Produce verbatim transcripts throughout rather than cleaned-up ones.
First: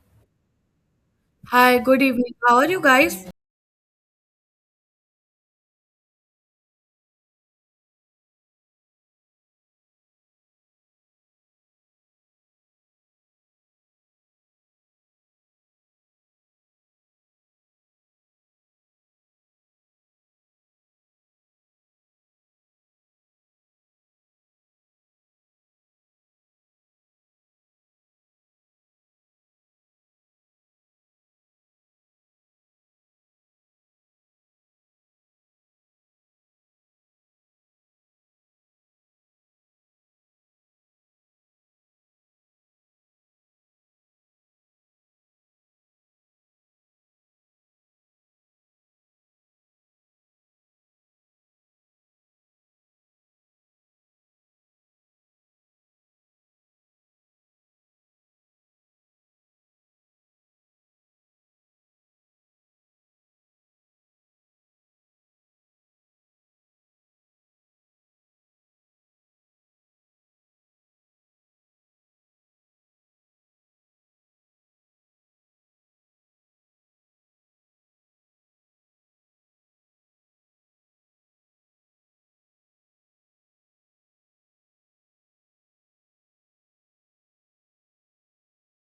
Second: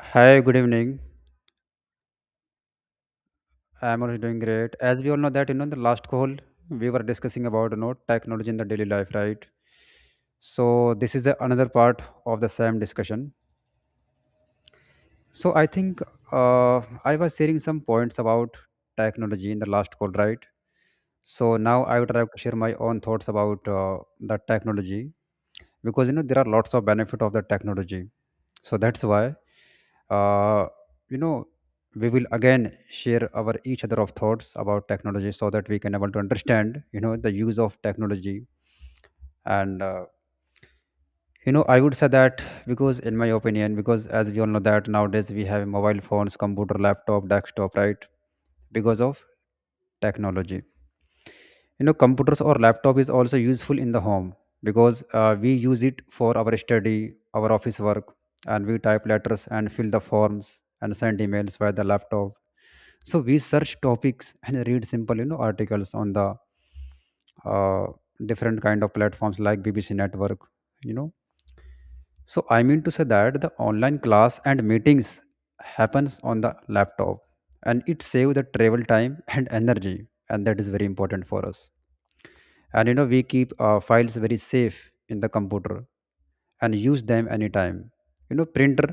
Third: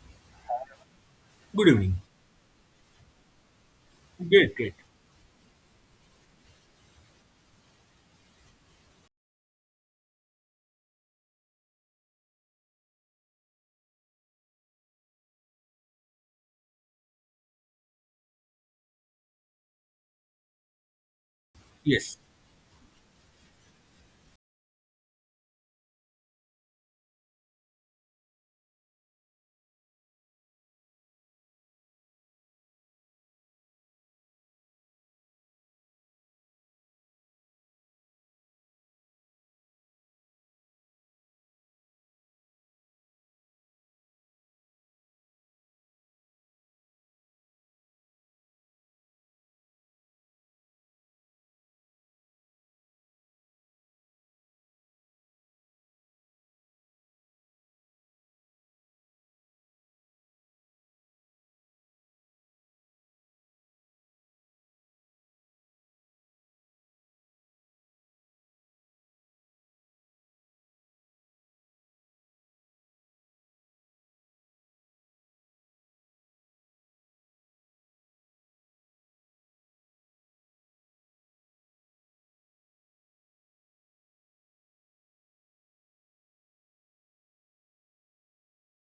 Hi, good evening. Good Hi, evening. good evening. How are you guys? I'm also doing Great, great. great. As we all know that you know in the last call we were discussing about you know technology in the daily life, right? So this is the another part of the same discussion. So I think uh, I was sharing some points about technology in the last call, right? So now I would Yes, like to share my own thoughts about uh, the technology because you know there are lots of benefit of the technology. So that's why uh, you know we will again share our each other of thoughts about technology so that we can able to understand you know the use of technology and uh, you know I would say that because in my opinion because as we all know that nowadays we have mobile phones, computer, laptop, desktop, right? Because of technology, you know, computers or laptop is also useful in the home because uh, we use it for our study, our office work, and we type letters and fill the forms and send emails via the laptop. So we search topics and read simple you know articles on the uh, different kind of platforms like BBC network, you know. So I mean to say that the online class and meetings happens on the laptop and it saves the travel time and energy, and that is very important for us. And you know we keep uh, files very safe in the computer and use them anytime. You know, printer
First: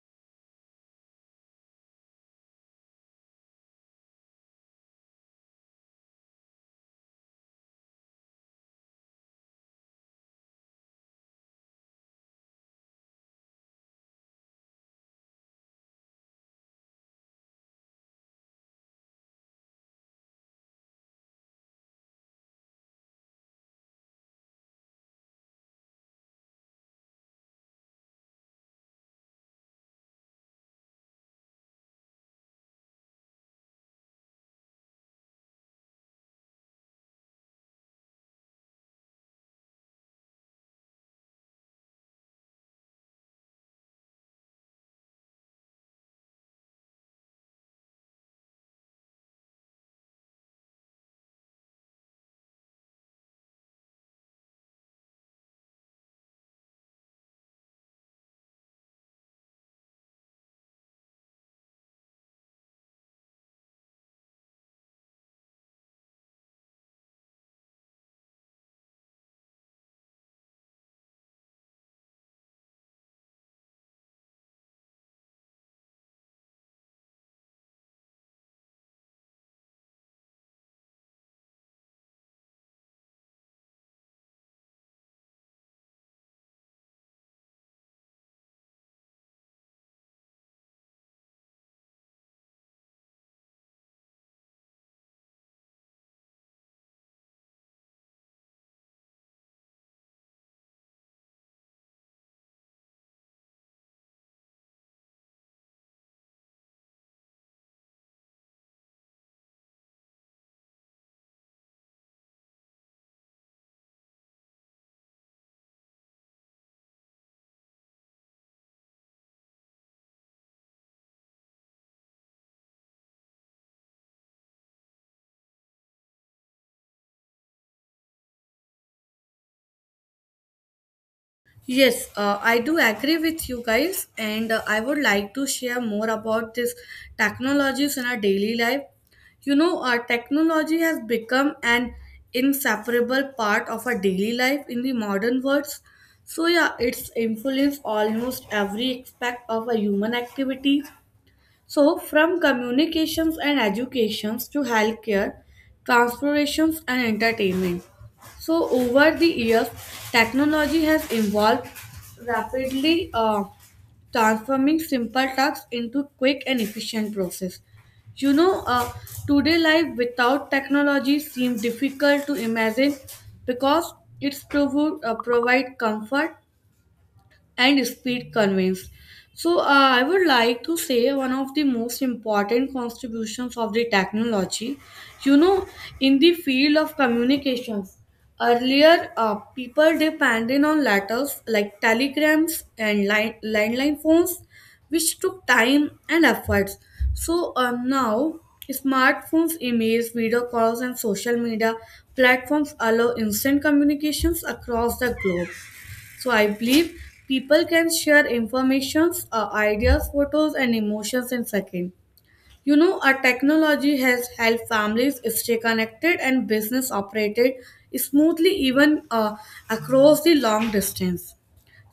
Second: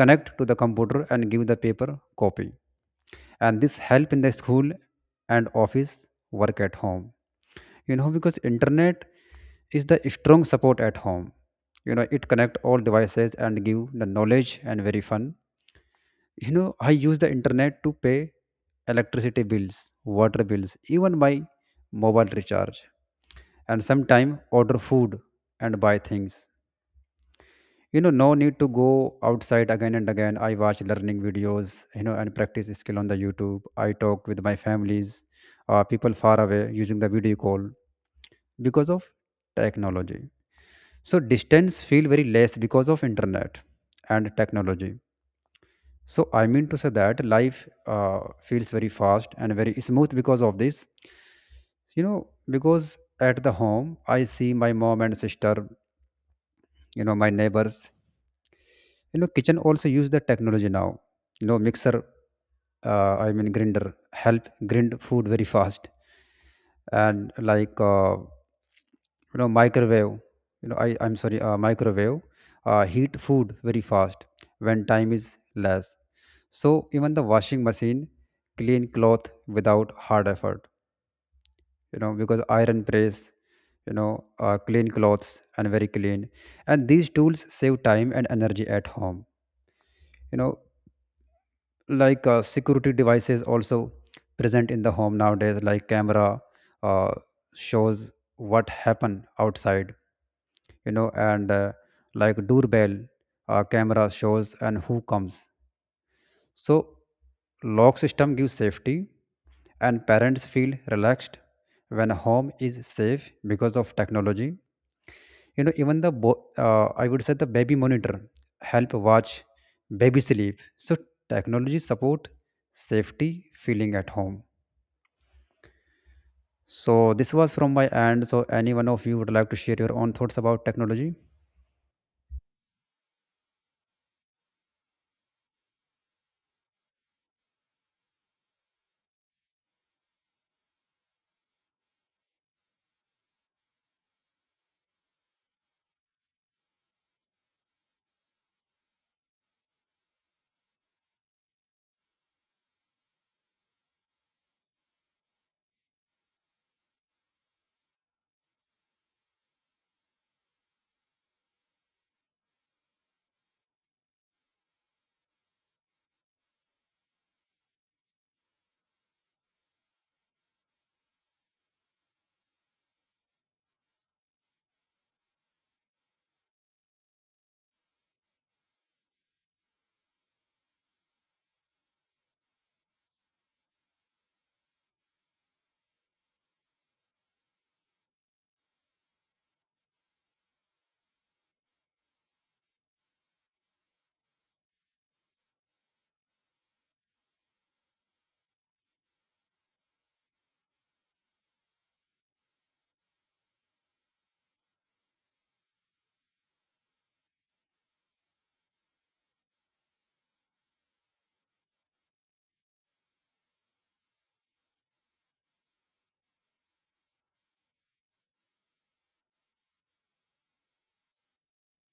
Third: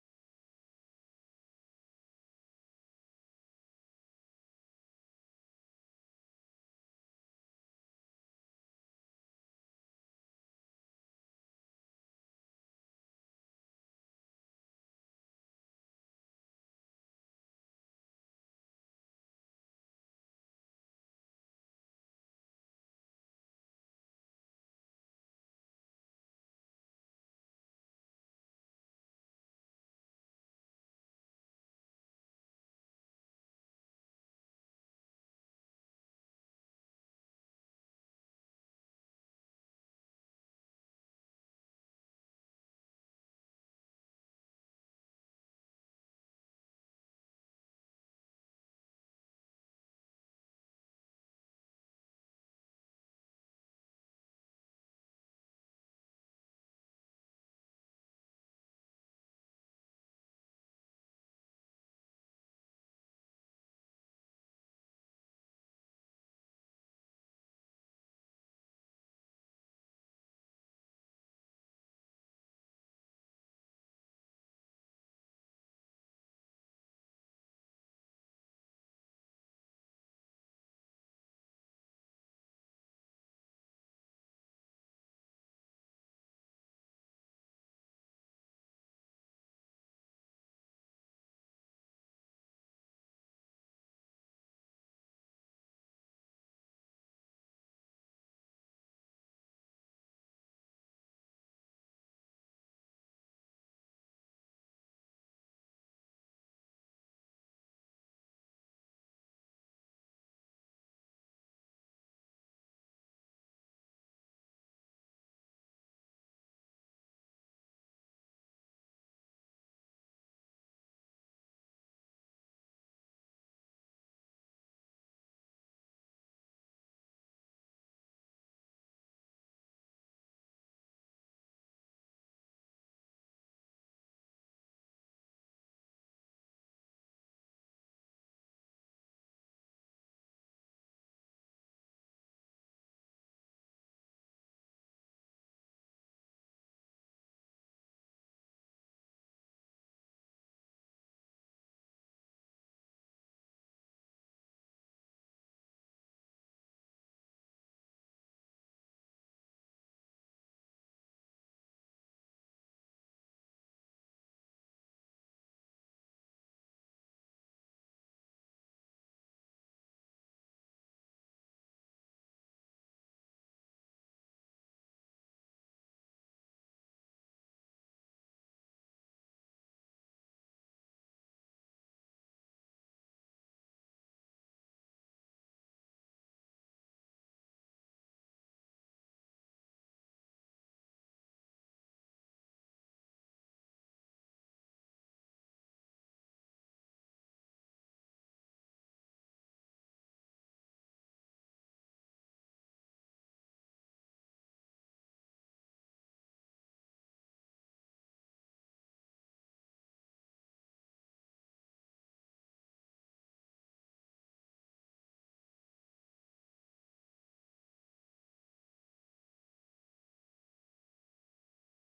connect to the computer and give the paper copy, and this help in the school and office work at home. You know, because internet is the strong support at home. You know, it connect all devices and give the knowledge and very fun. You know, I use the internet to pay electricity bills, water bills, even my mobile recharge, and sometime order food and buy things. You know, no need to go outside again and again. I watch learning videos you know and practice skill on the YouTube. I talk with my families, uh, people far away using the video call, because of technology. So distance feel very less because of internet and technology. So I mean to say that life uh, feels very fast and very smooth because of this, you know. Because at the home I see my mom and sister, you know, my neighbors. You know, kitchen also use the technology now. You know, mixer, uh, I mean grinder, help grind food very fast. And like uh, you know microwave, you know, I I'm sorry uh, microwave uh, heat food very fast when time is less. So even the washing machine clean cloth without hard effort. You know, because iron press, you know, uh, clean clothes and very clean. And these tools save time and energy at home, you know. Like uh, security devices also present in the home nowadays, like camera, uh, shows what happened outside, you know. And uh, like doorbell, uh, camera shows and who comes. So lock system gives safety and parents feel relaxed when home is safe because of technology. You know, even the bo- uh, I would say the baby monitor help watch baby sleep. So technology support safety feeling at home. So this was from my end. So any one of you would like to share your own thoughts about technology? Yes, uh, I do agree with you guys, and uh, I would like to share more about this technologies in our daily life. You know, our technology has become an inseparable part of our daily life in the modern world. So yeah, it's influenced almost every aspect of our human activities. So, from communications and educations to healthcare, transportations and entertainment. So, over the years, technology has evolved rapidly, uh, transforming simple tasks into quick and efficient process. You know, uh, Today life without technology seems difficult to imagine because it's provo- uh, provide comfort and speed conveys. So, uh, I would like to say one of the most important contributions of the technology. You know, in the field of communications, earlier uh, people depended on letters like telegrams and line, landline phones, which took time and efforts. So, uh, now smartphones, emails, video calls, and social media platforms allow instant communications across the globe. So I believe people can share informations, uh, ideas, photos, and emotions in seconds. You know, our technology has helped families stay connected and business operated smoothly even uh, across the long distance.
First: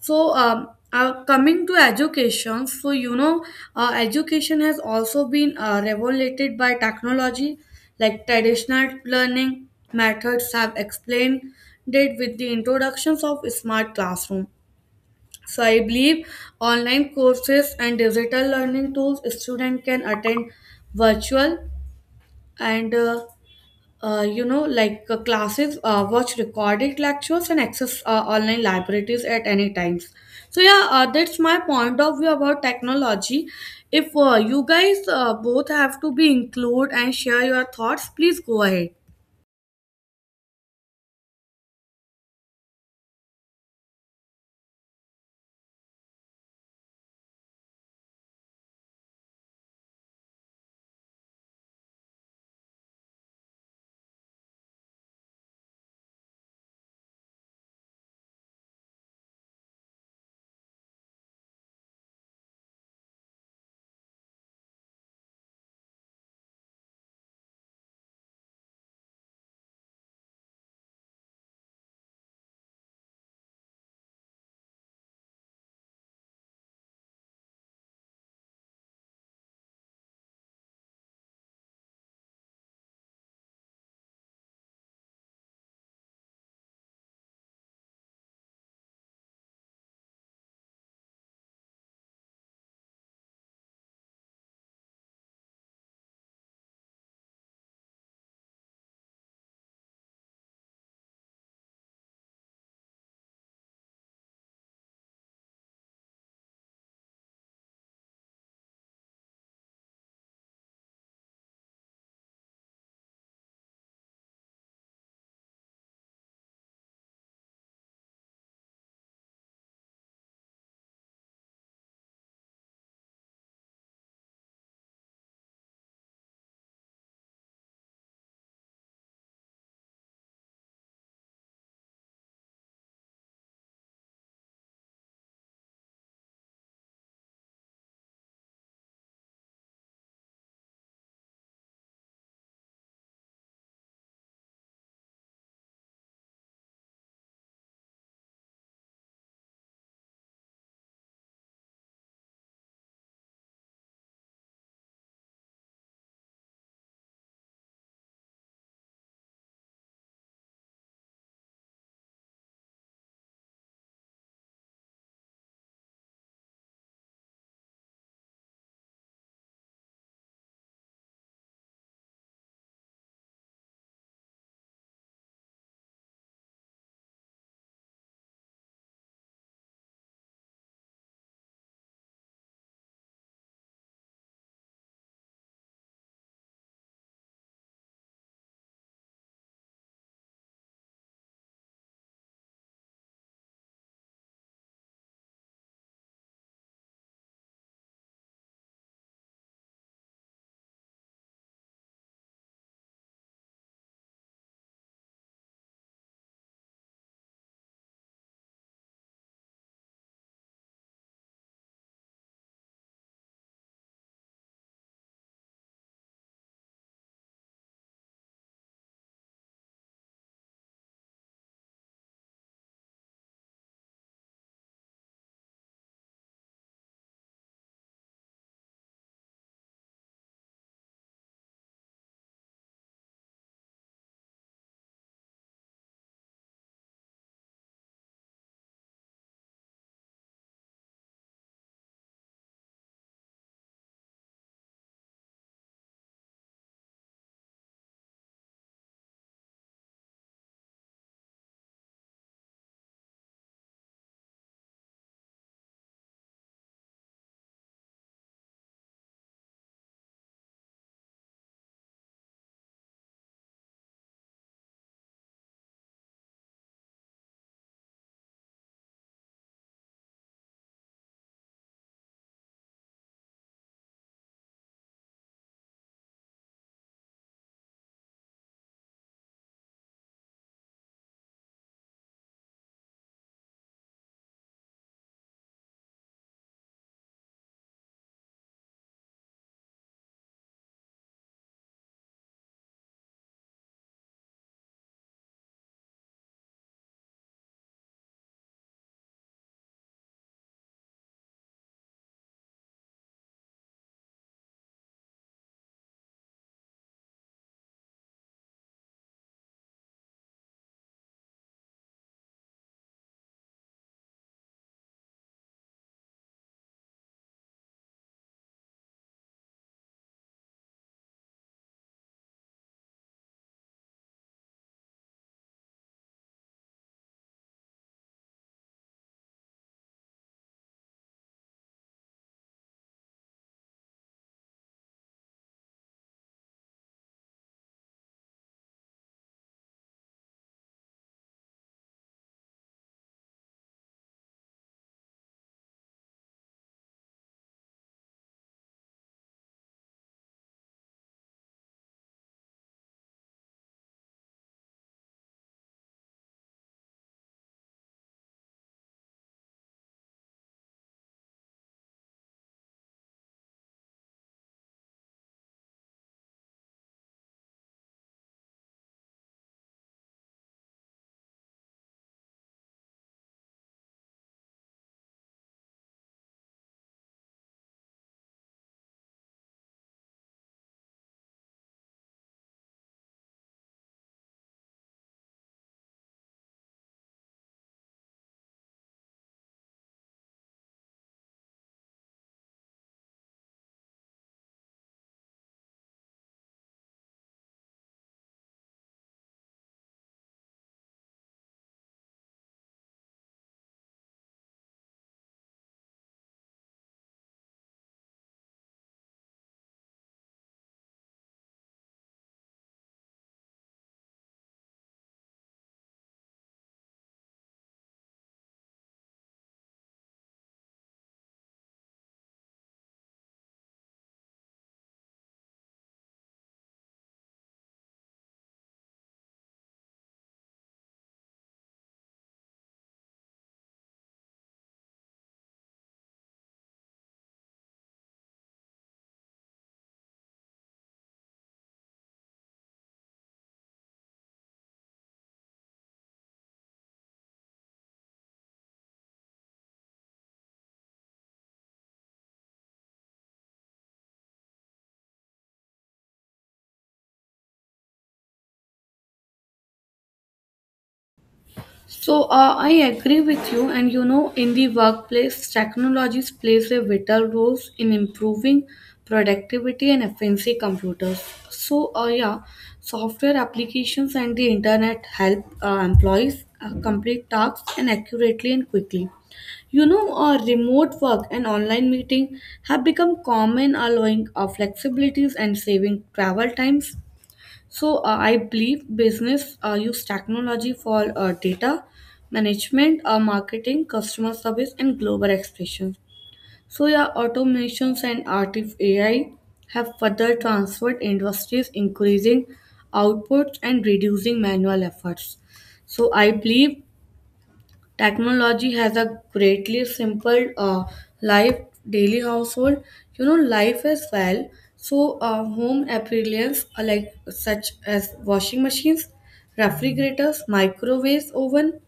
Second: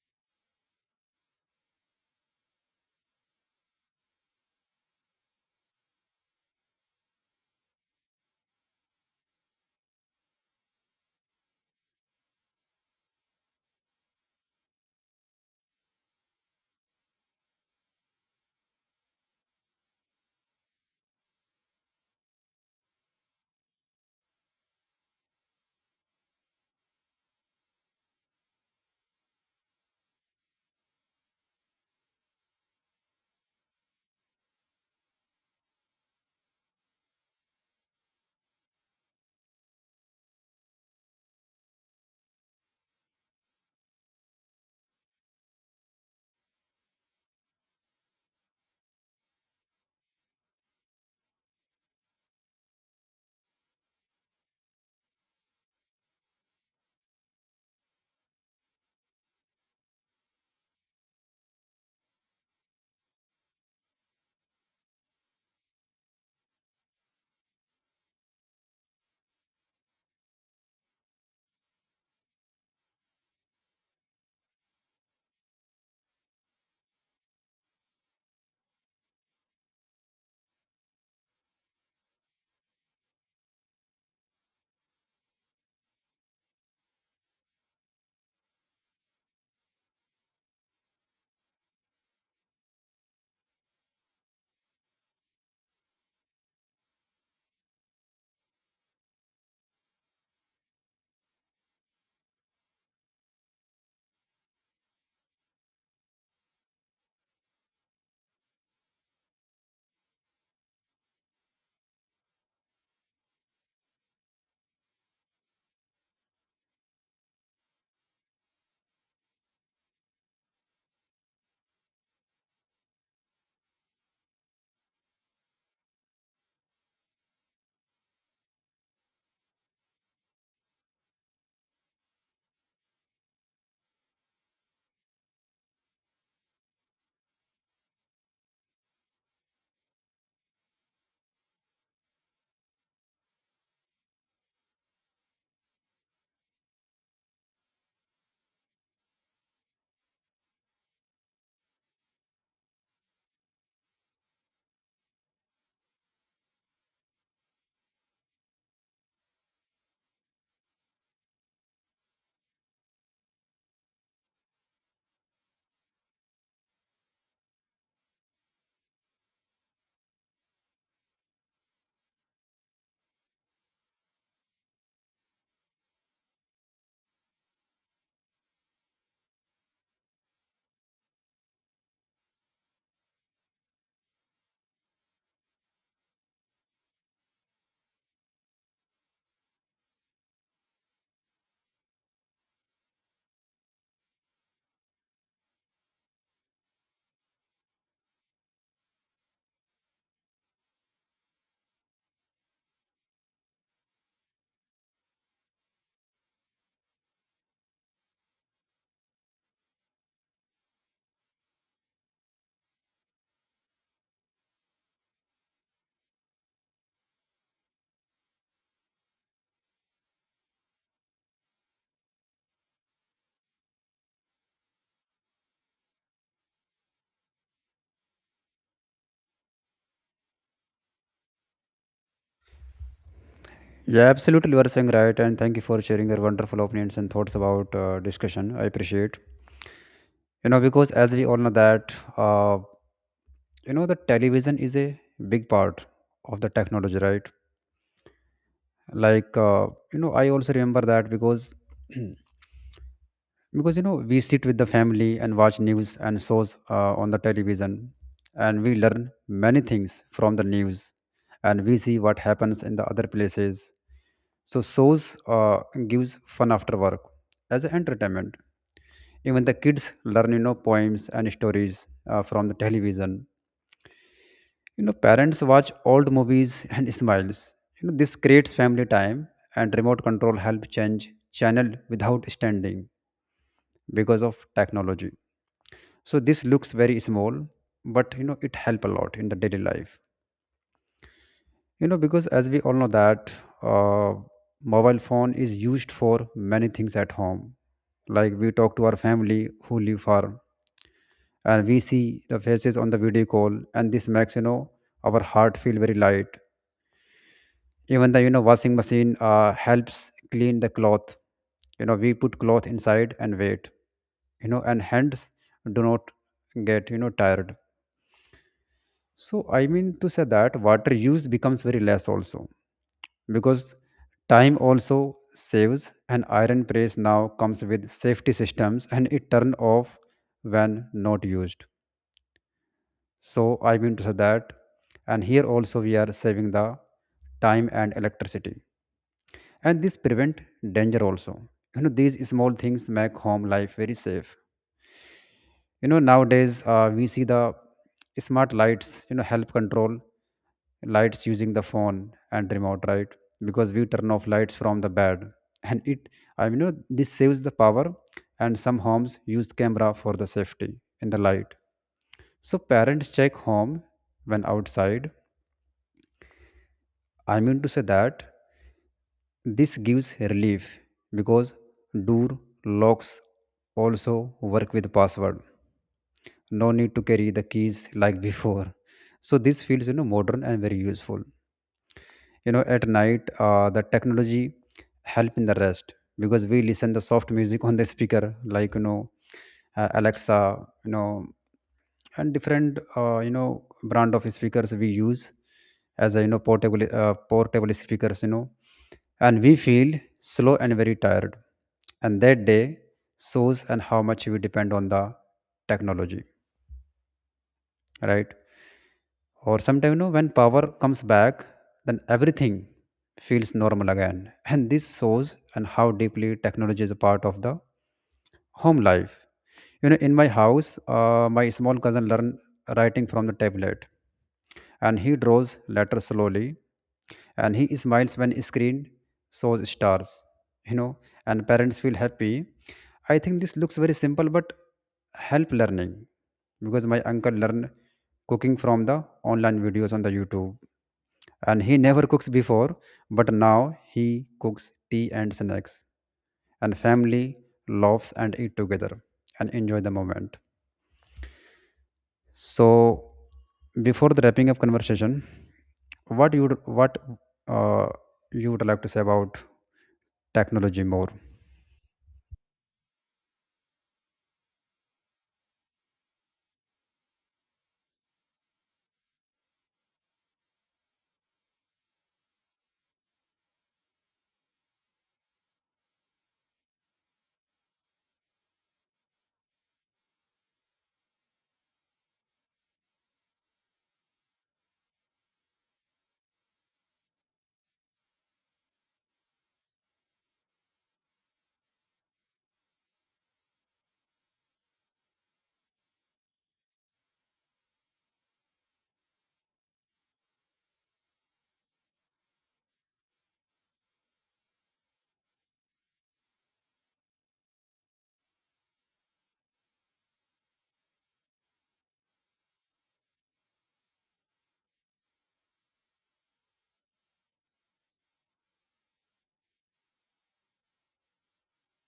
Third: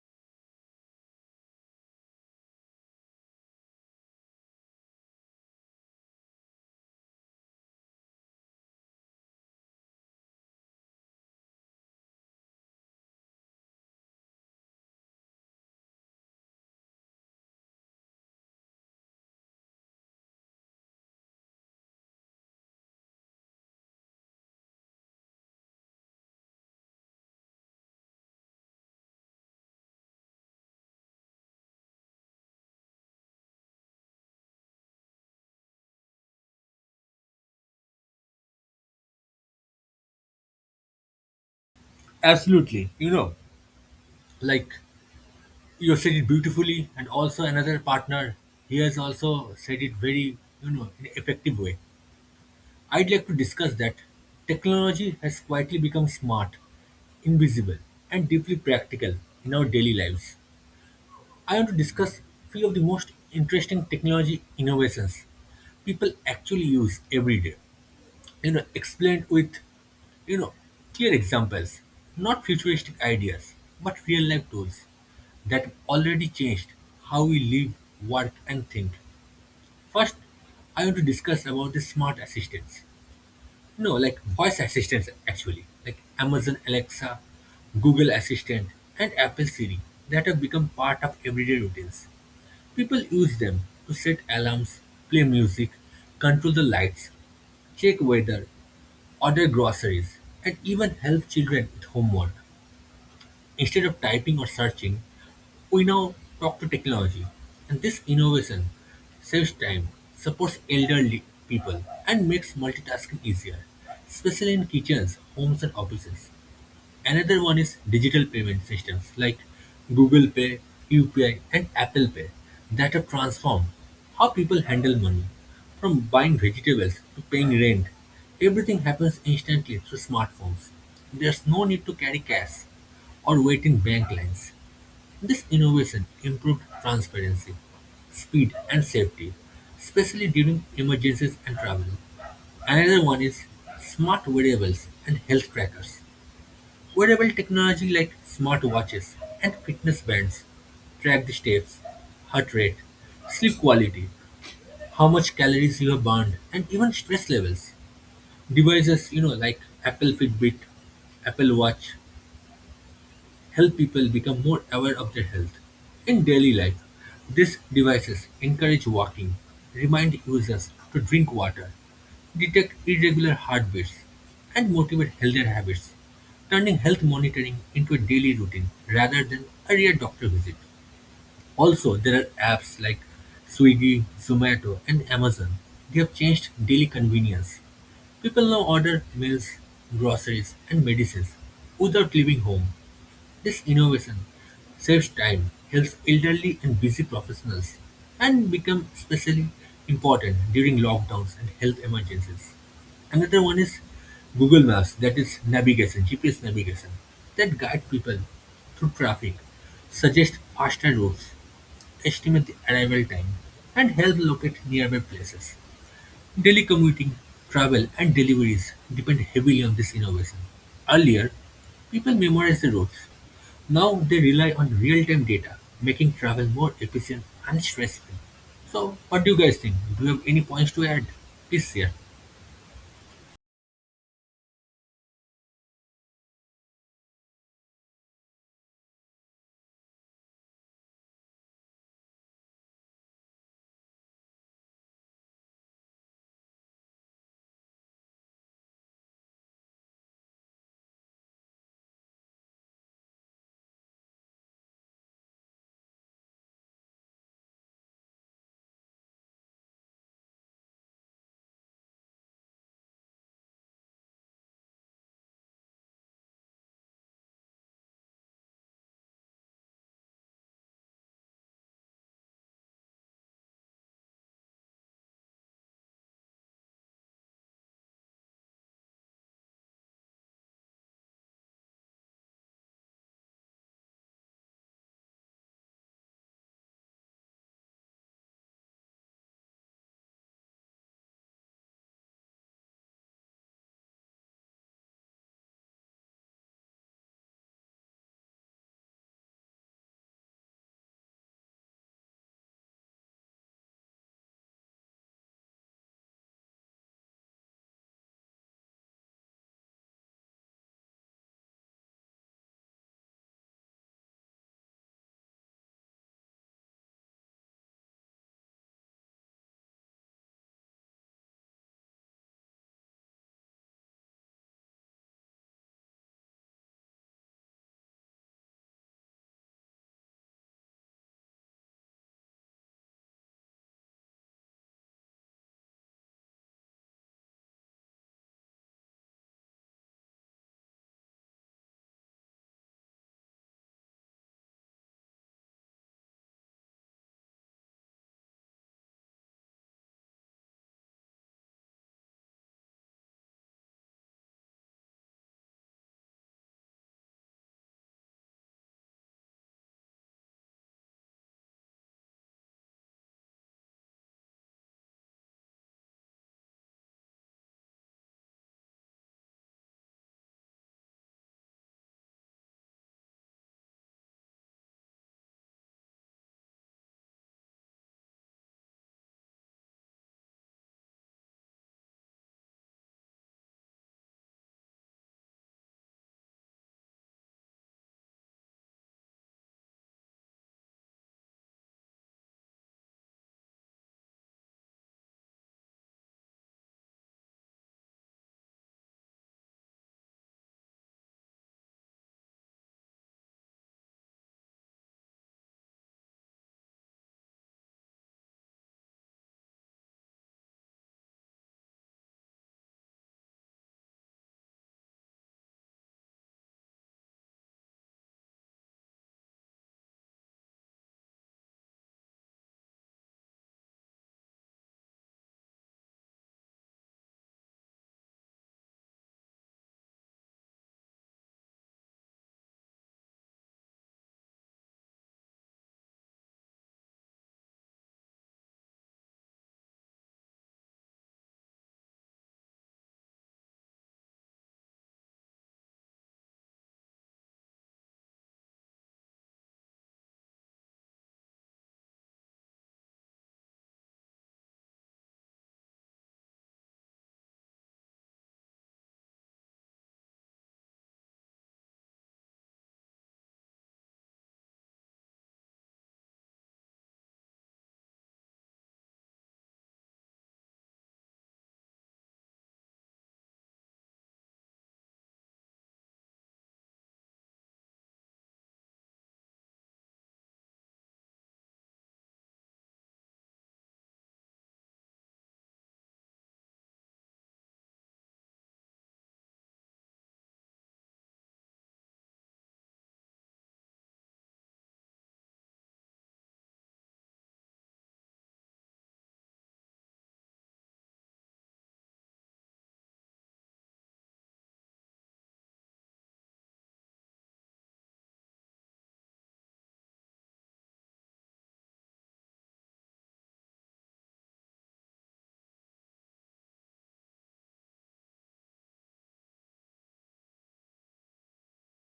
So, um, uh, coming to education, so you know, uh, education has also been uh, regulated by technology, like traditional learning methods have explained it with the introductions of smart classroom. So I believe online courses and digital learning tools student can attend virtual and uh, uh, you know like uh, classes, uh, watch recorded lectures and access uh, online libraries at any times. So yeah, uh, that's my point of view about technology. If uh, you guys uh, both have to be include and share your thoughts, please go ahead. absolutely. You know, like you said it beautifully, and also another partner, he has also said it very, you know, in an effective way. I'd like to discuss that technology has quietly become smart, invisible, and deeply practical in our daily lives. I want to discuss few of the most interesting technology innovations people actually use every day. You know explained with you know clear examples, not futuristic ideas but real life tools that have already changed how we live, work, and think. First, I want to discuss about the smart assistants. No, like voice assistants, actually, like Amazon Alexa, Google Assistant, and Apple Siri, that have become part of everyday routines. People use them to set alarms, play music, control the lights, check weather, order groceries, and even help children with homework. Instead of typing or searching, we now talk to technology. And this innovation saves time, supports elderly people, and makes multitasking easier, especially in kitchens, homes, and offices. Another one is digital payment systems like Google Pay, U P I, and Apple Pay that have transformed how people handle money. From buying vegetables to paying rent, everything happens instantly through smartphones. There's no need to carry cash or wait in bank lines. This innovation improved transparency, speed, and safety, especially during emergencies and travel. Another one is smart wearables and health trackers. Wearable technology like smartwatches and fitness bands track the steps, heart rate, sleep quality, how much calories you have burned, and even stress levels. Devices, you know, like Apple Fitbit, Apple Watch, help people become more aware of their health. In daily life, these devices encourage walking, remind users to drink water, detect irregular heartbeats, and motivate healthier habits, turning health monitoring into a daily routine rather than a rare doctor visit. Also, there are apps like Swiggy, Zomato, and Amazon. They have changed daily convenience. People now order meals, groceries, and medicines without leaving home. This innovation saves time, helps elderly and busy professionals, and become especially important during lockdowns and health emergencies. Another one is Google Maps, that is navigation, G P S navigation, that guide people through traffic, suggest faster routes, estimate the arrival time, and help locate nearby places. Daily commuting, travel, and deliveries depend heavily on this innovation. Earlier, people memorized the routes. Now they rely on real time data, making travel more efficient and stress free. So, what do you guys think? Do you have any points to add? Please share. Yeah, absolutely, you are saying right, and thank you for sharing your wonderful opinions and thoughts about uh, discussion. I appreciate. You know, because as we all know that, uh, you know, the television is a big part of the technology, right? Like uh, you know I also remember that because because you know we sit with the family and watch news and shows uh, on the television, and we learn many things from the news, and we see what happens in the other places. So shows uh, gives fun after work as an entertainment. Even the kids learn you know poems and stories uh, from the television. You know, parents watch old movies and smiles. You know, this creates family time. And remote control help change channel without standing because of technology. So this looks very small, but you know it help a lot in the daily life. You know, because as we all know that, uh, mobile phone is used for many things at home. Like, we talk to our family who live far, and we see the faces on the video call, and this makes you know our heart feel very light. Even the you know washing machine uh, helps clean the cloth. You know, we put cloth inside and wait. You know, and hands do not get you know tired. So I mean to say that water use becomes very less also, because time also saves. And iron press now comes with safety systems and it turn off when not used. So I mean to say that, and here also we are saving the time and electricity, and this prevent danger also. You know these small things make home life very safe. You know nowadays uh, we see the smart lights, you know, help control lights using the phone and remote, right? Because we turn off lights from the bed and it i mean you know, this saves the power. And some homes use camera for the safety in the light. So parents check home when outside. I mean to say that this gives relief, because door locks also work with password, no need to carry the keys like before. So this feels you know modern and very useful. You know, at night, uh, the technology help in the rest, because we listen the soft music on the speaker, like you know uh, Alexa, you know. And different uh, you know brand of speakers we use as a you know portable uh, portable speakers, you know. And we feel slow and very tired, and that day shows and how much we depend on the technology, right? Or sometimes, you know, when power comes back, then everything feels normal again, and this shows and how deeply technology is a part of the home life. You know, in my house, uh, my small cousin learn writing from the tablet, and he draws letters slowly, and he smiles when screen shows stars, you know, and parents feel happy. I think this looks very simple but help learning. Because my uncle learned cooking from the online videos on the YouTube. And he never cooks before, but now he cooks tea and snacks. And family laughs and eat together and enjoy the moment. So before the wrapping up conversation, what you would what uh, you would like to say about technology more? So uh, I agree with you, and you know, in the workplace, technologies plays a vital role in improving productivity and efficiency computers. So uh, yeah, software applications and the internet help uh, employees uh, complete tasks and accurately and quickly. You know, uh, remote work and online meeting have become common, allowing uh, flexibilities and saving travel times. So uh, I believe business uh, use technology for uh, data management, uh, marketing, customer service, and global expressions. So yeah, automations and artificial A I have further transformed industries, increasing outputs and reducing manual efforts. So I believe technology has a greatly simpled uh, life, daily household, you know, life as well. So, uh, home appliances are like such as washing machines, refrigerators, microwaves, oven,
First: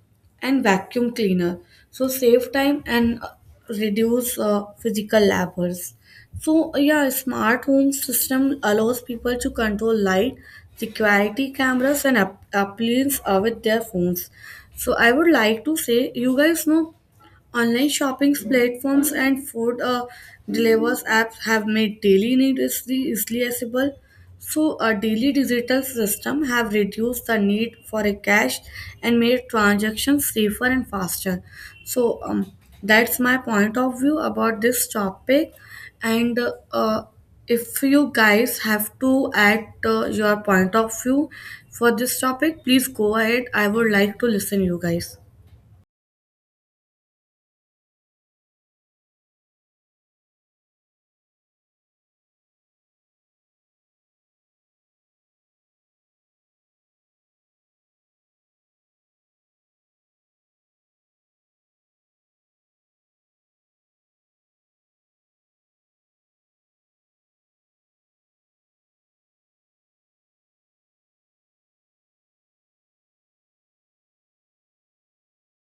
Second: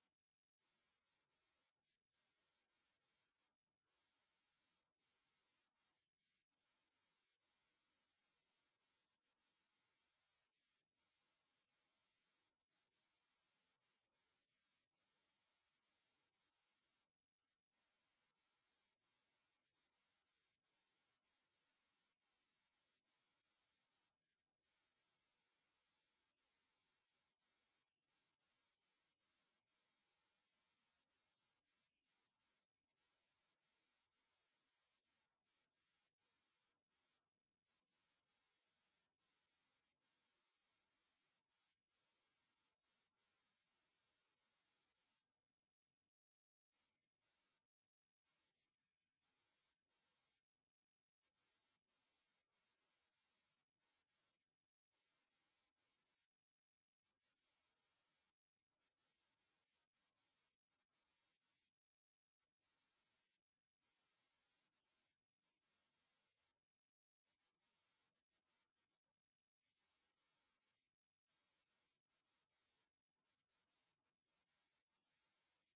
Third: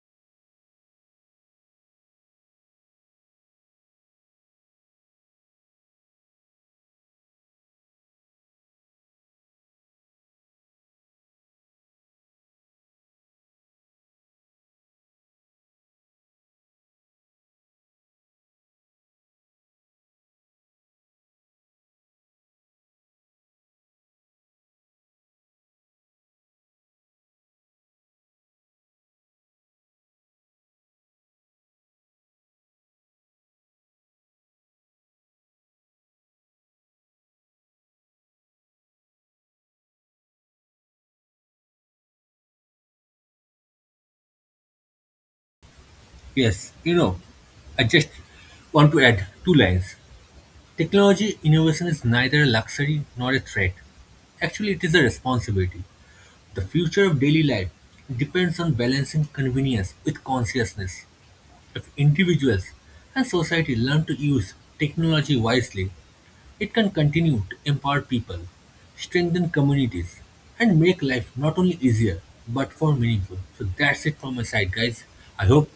and vacuum cleaner. So, save time and uh, reduce uh, physical labors. So, yeah, smart home system allows people to control light, security cameras, and app- appliances uh, with their phones. So I would like to say, you guys know, online shopping platforms and food uh, delivers apps have made daily needs easily easily accessible. So, a daily digital system have reduced the need for a cash and made transactions safer and faster. So, um, that's my point of view about this topic. And uh, if you guys have to add uh, your point of view for this topic, please go ahead. I would like to listen you guys. Yes, you know, I just want to add two lines. Technology innovation is neither a luxury nor a threat. Actually, it is a responsibility. The future of daily life depends on balancing convenience with consciousness. If individuals and society learn to use technology wisely, it can continue to empower people, strengthen communities, and make life not only easier but more meaningful. So that's it from my side, guys. I hope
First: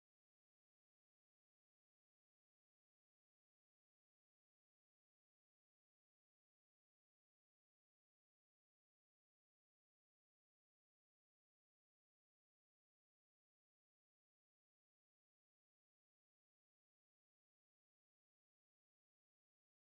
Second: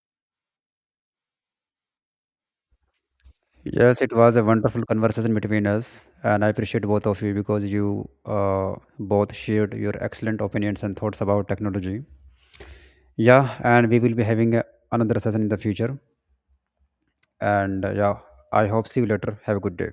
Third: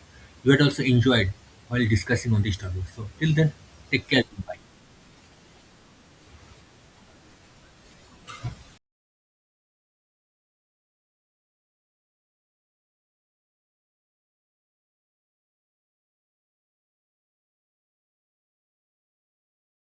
you had also enjoyed while discussing on this topic. So till then, Yes, take it care. was a Bye. wonderful conversation between us, and I appreciate both of you because you uh, both shared your excellent opinions and thoughts about technology. Yeah, and we will be having uh, another session in the future. And uh, yeah, I hope see you later. Have a good day.